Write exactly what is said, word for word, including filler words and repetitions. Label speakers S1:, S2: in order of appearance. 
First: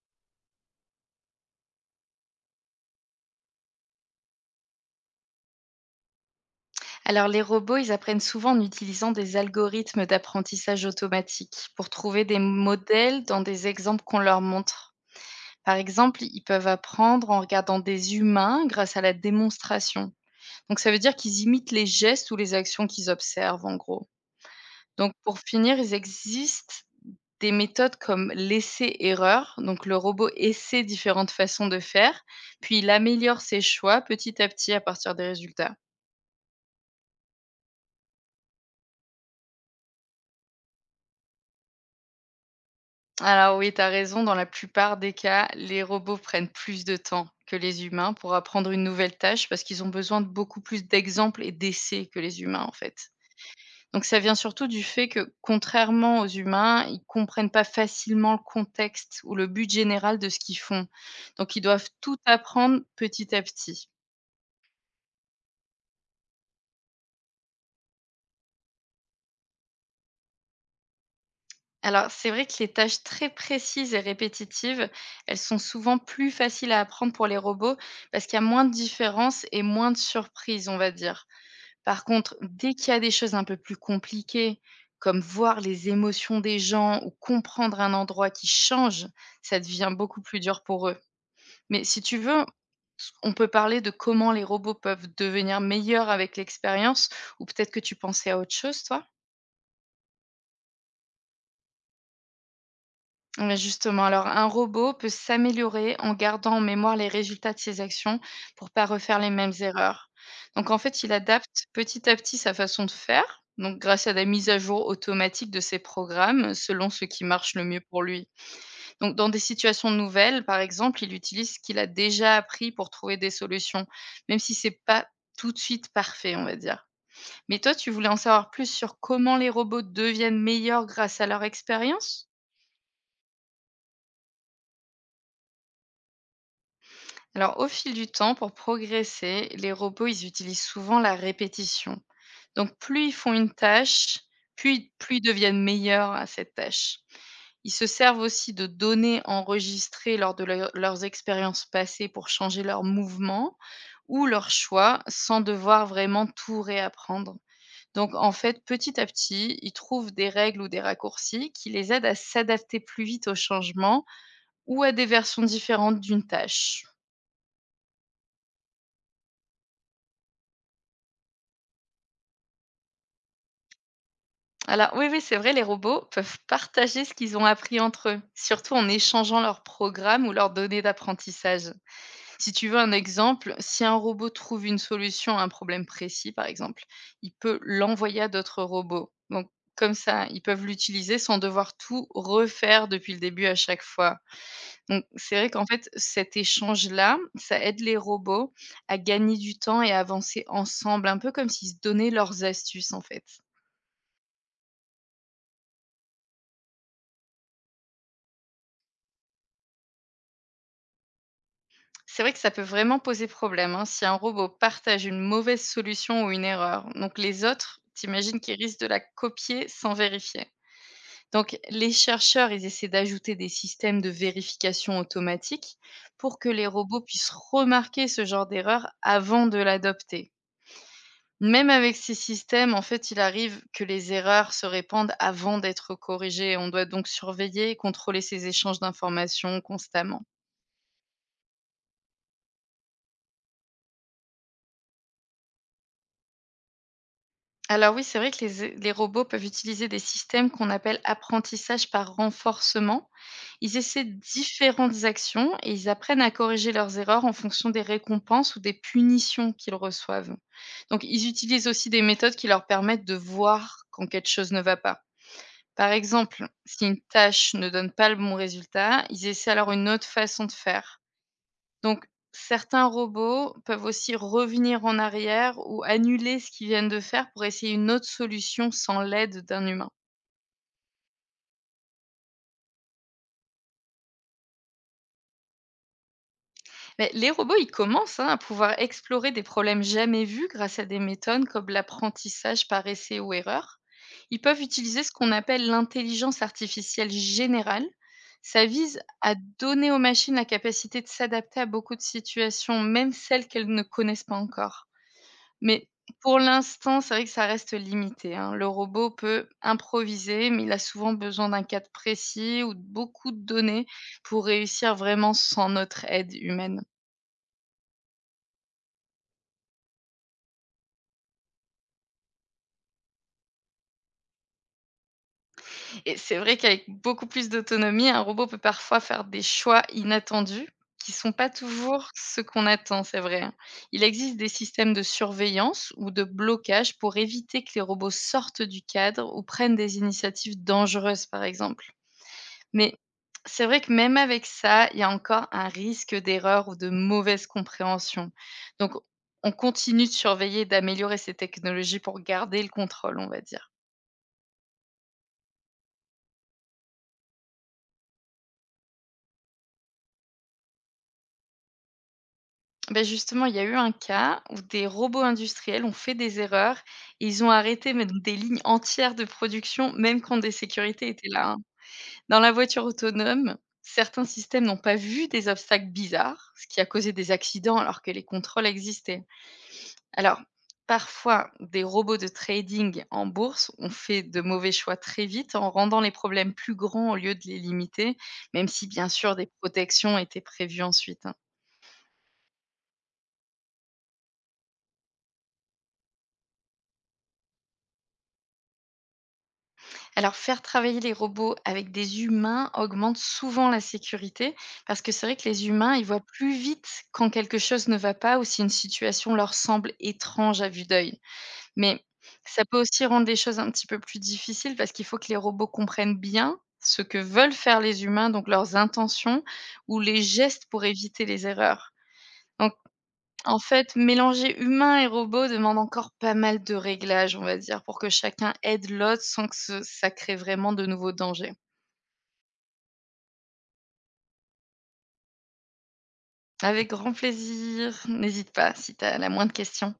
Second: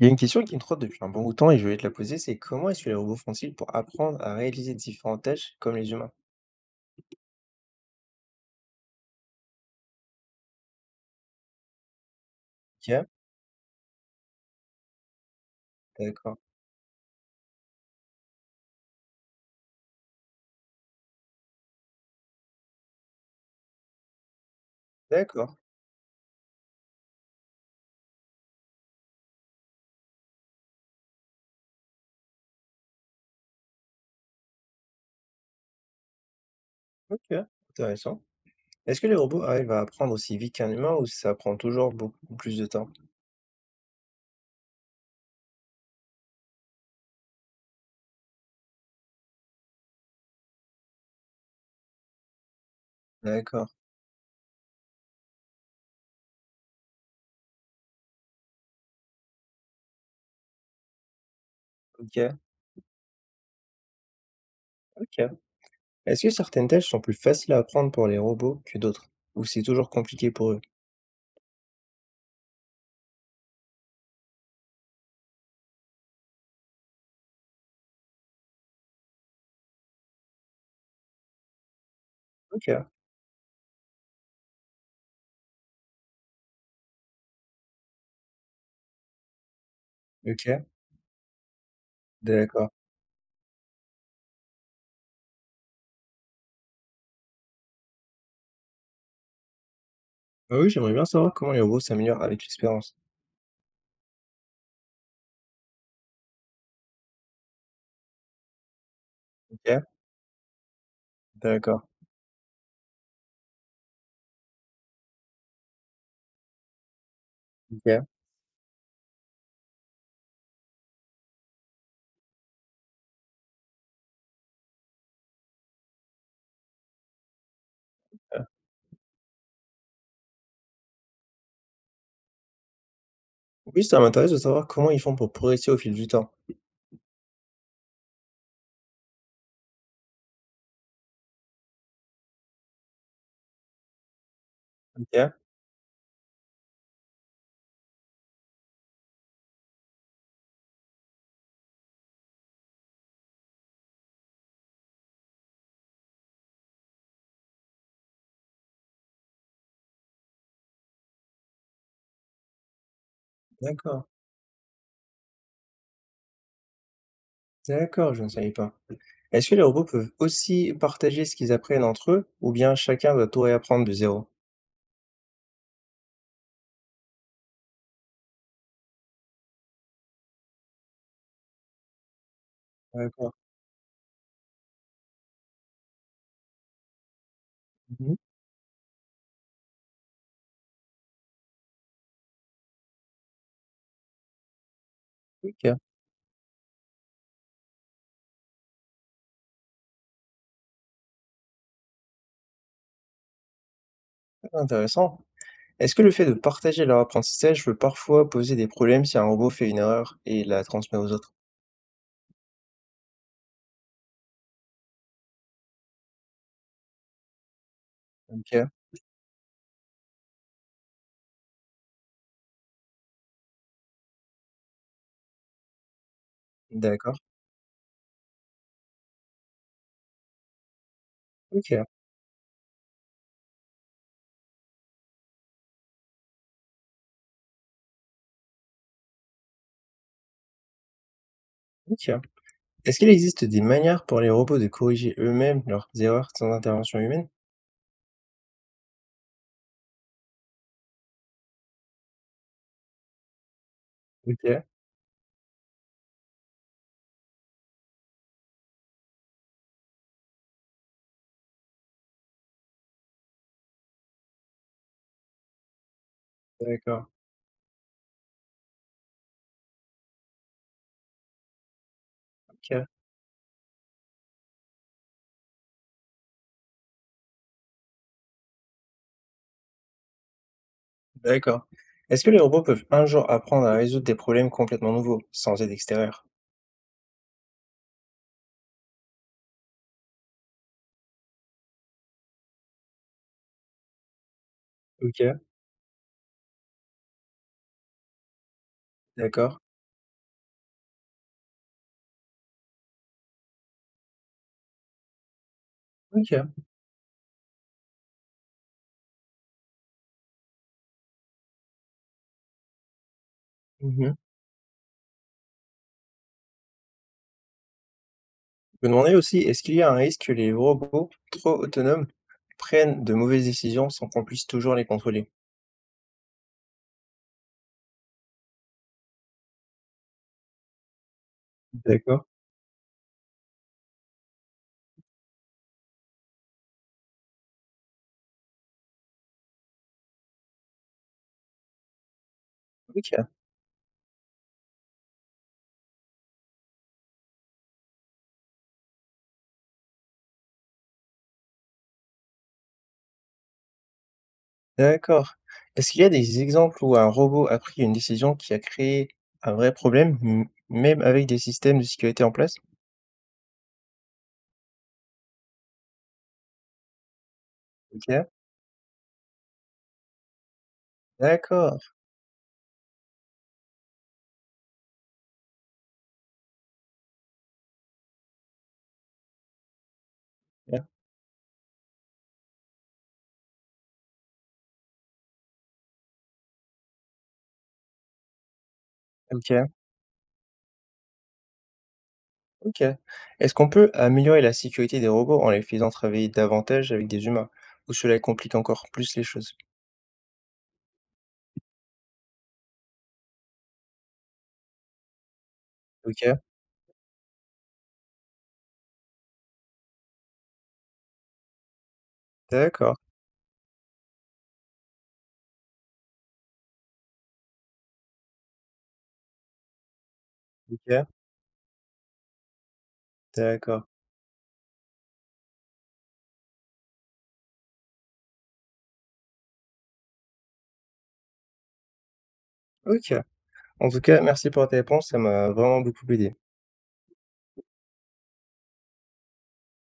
S1: Il y a une question qui me trotte depuis un bon bout de temps et je voulais te la poser, c'est comment est-ce que les robots font-ils pour apprendre à réaliser différentes tâches comme les humains?
S2: Alors, les robots, ils apprennent souvent en utilisant des algorithmes d'apprentissage automatique pour trouver des
S1: OK,
S2: modèles dans des exemples qu'on leur montre. Par exemple,
S1: d'accord,
S2: ils peuvent apprendre en regardant des humains grâce à la démonstration. Donc, ça veut dire qu'ils imitent les gestes ou les actions qu'ils observent, en gros. Donc, pour
S1: d'accord,
S2: finir, il existe des méthodes comme l'essai-erreur. Donc, le robot essaie différentes façons de faire, puis il améliore ses choix petit à petit à partir des résultats.
S1: OK, intéressant. Est-ce que les robots arrivent à apprendre aussi vite qu'un humain ou ça prend toujours beaucoup plus de temps?
S2: Alors oui, tu as raison, dans la plupart des cas, les robots prennent plus de temps que les humains pour apprendre une nouvelle tâche parce qu'ils ont besoin de beaucoup plus d'exemples et d'essais que les humains en fait.
S1: D'accord,
S2: Donc ça vient surtout du fait que, contrairement aux humains, ils comprennent pas facilement le contexte ou le but général de ce qu'ils font. Donc ils doivent tout
S1: OK,
S2: apprendre petit à petit.
S1: OK. Est-ce que certaines tâches sont plus faciles à apprendre pour les robots que d'autres? Ou c'est toujours compliqué pour eux?
S2: Alors c'est vrai que les tâches très précises et répétitives, elles sont souvent plus faciles à apprendre pour les robots parce qu'il y a moins de différences et moins de surprises, on va dire. Par contre,
S1: OK,
S2: dès qu'il y a des choses un peu plus compliquées, comme voir les émotions des gens ou comprendre un endroit qui change, ça devient beaucoup plus dur
S1: OK,
S2: pour eux. Mais si tu veux,
S1: d'accord.
S2: s- on peut parler de comment les robots peuvent devenir meilleurs avec l'expérience, ou peut-être que tu pensais à autre chose, toi?
S1: Ah oui, j'aimerais bien savoir comment les robots s'améliorent avec l'expérience.
S2: Mais justement, alors un robot peut s'améliorer en gardant en mémoire les résultats de ses actions pour pas refaire les mêmes
S1: OK,
S2: erreurs. Donc en fait, il adapte
S1: d'accord,
S2: petit à petit sa façon de faire, donc grâce à des mises à jour automatiques de ses programmes selon ce qui marche le mieux pour
S1: OK.
S2: lui. Donc dans des situations nouvelles, par exemple, il utilise ce qu'il a déjà appris pour trouver des solutions, même si c'est pas tout de suite parfait, on va dire. Mais toi, tu voulais en savoir plus sur comment les robots deviennent meilleurs grâce à leur expérience?
S1: Oui, ça m'intéresse de savoir comment ils font pour progresser au fil du temps.
S2: Alors, au fil du temps, pour progresser, les robots, ils utilisent souvent la répétition. Donc, plus ils font une tâche, plus, plus ils
S1: OK.
S2: deviennent meilleurs à cette tâche. Ils se servent aussi de données enregistrées lors de leur- leurs expériences passées pour changer leurs mouvements ou leurs choix sans devoir vraiment tout réapprendre. Donc en fait, petit à petit, ils trouvent des règles ou des raccourcis qui les aident à s'adapter plus vite aux
S1: D'accord,
S2: changements ou à des versions différentes d'une tâche.
S1: d'accord, je ne savais pas. Est-ce que les robots peuvent aussi partager ce qu'ils apprennent entre eux, ou bien chacun doit tout réapprendre de zéro?
S2: Alors oui, oui, c'est vrai, les robots peuvent partager ce qu'ils ont appris entre eux, surtout en échangeant leurs programmes ou leurs données d'apprentissage. Si tu veux un
S1: D'accord.
S2: exemple, si un robot trouve une solution à un problème précis, par exemple, il peut
S1: Mhm.
S2: l'envoyer à d'autres robots. Donc comme ça, ils peuvent l'utiliser sans devoir tout refaire depuis le début à chaque fois. Donc c'est vrai qu'en
S1: Ok,
S2: fait, cet échange-là, ça aide les robots à gagner du temps et à avancer ensemble, un peu comme s'ils se donnaient leurs astuces en fait.
S1: intéressant. Est-ce que le fait de partager leur apprentissage peut parfois poser des problèmes si un robot fait une erreur et la transmet aux autres?
S2: C'est vrai que ça peut vraiment poser problème, hein, si un robot partage une mauvaise solution ou une erreur. Donc les autres, t'imagines qu'ils
S1: Ok,
S2: risquent de la copier sans vérifier. Donc les chercheurs, ils essaient d'ajouter des systèmes de vérification automatique pour que les robots
S1: d'accord.
S2: puissent remarquer ce genre d'erreur avant de l'adopter. Même
S1: Ok,
S2: avec ces systèmes, en fait, il arrive que les erreurs se répandent avant d'être corrigées. On doit donc surveiller et contrôler ces échanges d'informations constamment.
S1: ok. Est-ce qu'il existe des manières pour les robots de corriger eux-mêmes leurs erreurs sans intervention humaine?
S2: Alors oui, c'est vrai que les, les robots peuvent utiliser des systèmes qu'on appelle apprentissage par renforcement. Ils essaient
S1: Ok,
S2: différentes actions et ils apprennent à corriger leurs erreurs en fonction des récompenses ou des punitions qu'ils reçoivent. Donc ils utilisent aussi des méthodes qui leur permettent de voir quand quelque chose ne va pas. Par exemple, si une
S1: d'accord.
S2: tâche ne donne pas le bon résultat, ils essaient alors une autre façon de faire. Donc,
S1: Ok,
S2: certains robots peuvent aussi revenir en arrière ou annuler ce qu'ils viennent de faire pour essayer une autre solution sans l'aide d'un humain.
S1: d'accord. Est-ce que les robots peuvent un jour apprendre à résoudre des problèmes complètement nouveaux, sans aide extérieure?
S2: Mais les robots, ils commencent, hein, à pouvoir explorer des problèmes jamais vus grâce à des méthodes comme l'apprentissage par essai ou erreur. Ils peuvent utiliser ce qu'on
S1: Ok.
S2: appelle l'intelligence artificielle générale. Ça vise à
S1: D'accord,
S2: donner aux machines la capacité de s'adapter à beaucoup de situations, même celles qu'elles ne connaissent pas encore. Mais pour
S1: OK.
S2: l'instant, c'est vrai que ça reste limité, hein. Le robot peut improviser, mais il a souvent besoin d'un cadre précis ou de beaucoup de données
S1: Mmh.
S2: pour réussir vraiment sans notre aide humaine.
S1: Je me demandais aussi, est-ce qu'il y a un risque que les robots trop autonomes prennent de mauvaises décisions sans qu'on puisse toujours les contrôler?
S2: Et c'est vrai qu'avec beaucoup plus d'autonomie, un robot peut parfois faire des choix inattendus qui sont pas toujours
S1: D'accord.
S2: ce qu'on attend, c'est vrai, hein. Il existe des systèmes de surveillance ou de blocage pour éviter que les robots sortent du cadre ou prennent des initiatives dangereuses, par exemple. Mais
S1: OK,
S2: c'est vrai que même avec ça, il y a encore un risque d'erreur ou de mauvaise compréhension. Donc, on continue de surveiller et d'améliorer ces technologies pour garder le contrôle, on va dire.
S1: d'accord. Est-ce qu'il y a des exemples où un robot a pris une décision qui a créé un vrai problème, m même avec des systèmes de sécurité en place?
S2: Ben justement, il y a eu un cas où des robots industriels ont fait des erreurs et ils ont arrêté mais donc
S1: OK,
S2: des lignes entières de production, même quand des sécurités étaient là, hein.
S1: d'accord.
S2: Dans la voiture autonome, certains systèmes n'ont pas vu des obstacles bizarres, ce qui a causé des accidents alors que les contrôles existaient. Alors,
S1: OK,
S2: parfois, des robots de trading en bourse ont fait de mauvais choix très vite en rendant les problèmes plus grands au lieu de les limiter, même si bien sûr des
S1: OK.
S2: protections étaient prévues ensuite, hein.
S1: Ok. Est-ce qu'on peut améliorer la sécurité des robots en les faisant travailler davantage avec des humains ou cela complique encore plus les choses?
S2: Alors, faire travailler les robots avec des humains augmente souvent la sécurité parce que c'est vrai que les humains, ils voient
S1: OK,
S2: plus vite quand quelque chose ne va pas ou si une situation leur semble étrange à vue d'œil. Mais ça peut
S1: d'accord,
S2: aussi rendre les choses un petit peu plus difficiles parce qu'il faut que les robots comprennent bien ce que veulent faire les humains, donc leurs intentions ou les gestes pour
S1: OK,
S2: éviter les erreurs. Donc en
S1: d'accord.
S2: fait, mélanger humains et robots demande encore pas mal de réglages, on va dire, pour que chacun aide l'autre sans que ce ça crée vraiment de nouveaux dangers.
S1: OK. En tout cas, merci pour tes réponses, ça m'a vraiment beaucoup aidé.
S2: Avec grand plaisir, n'hésite pas si tu as la moindre question.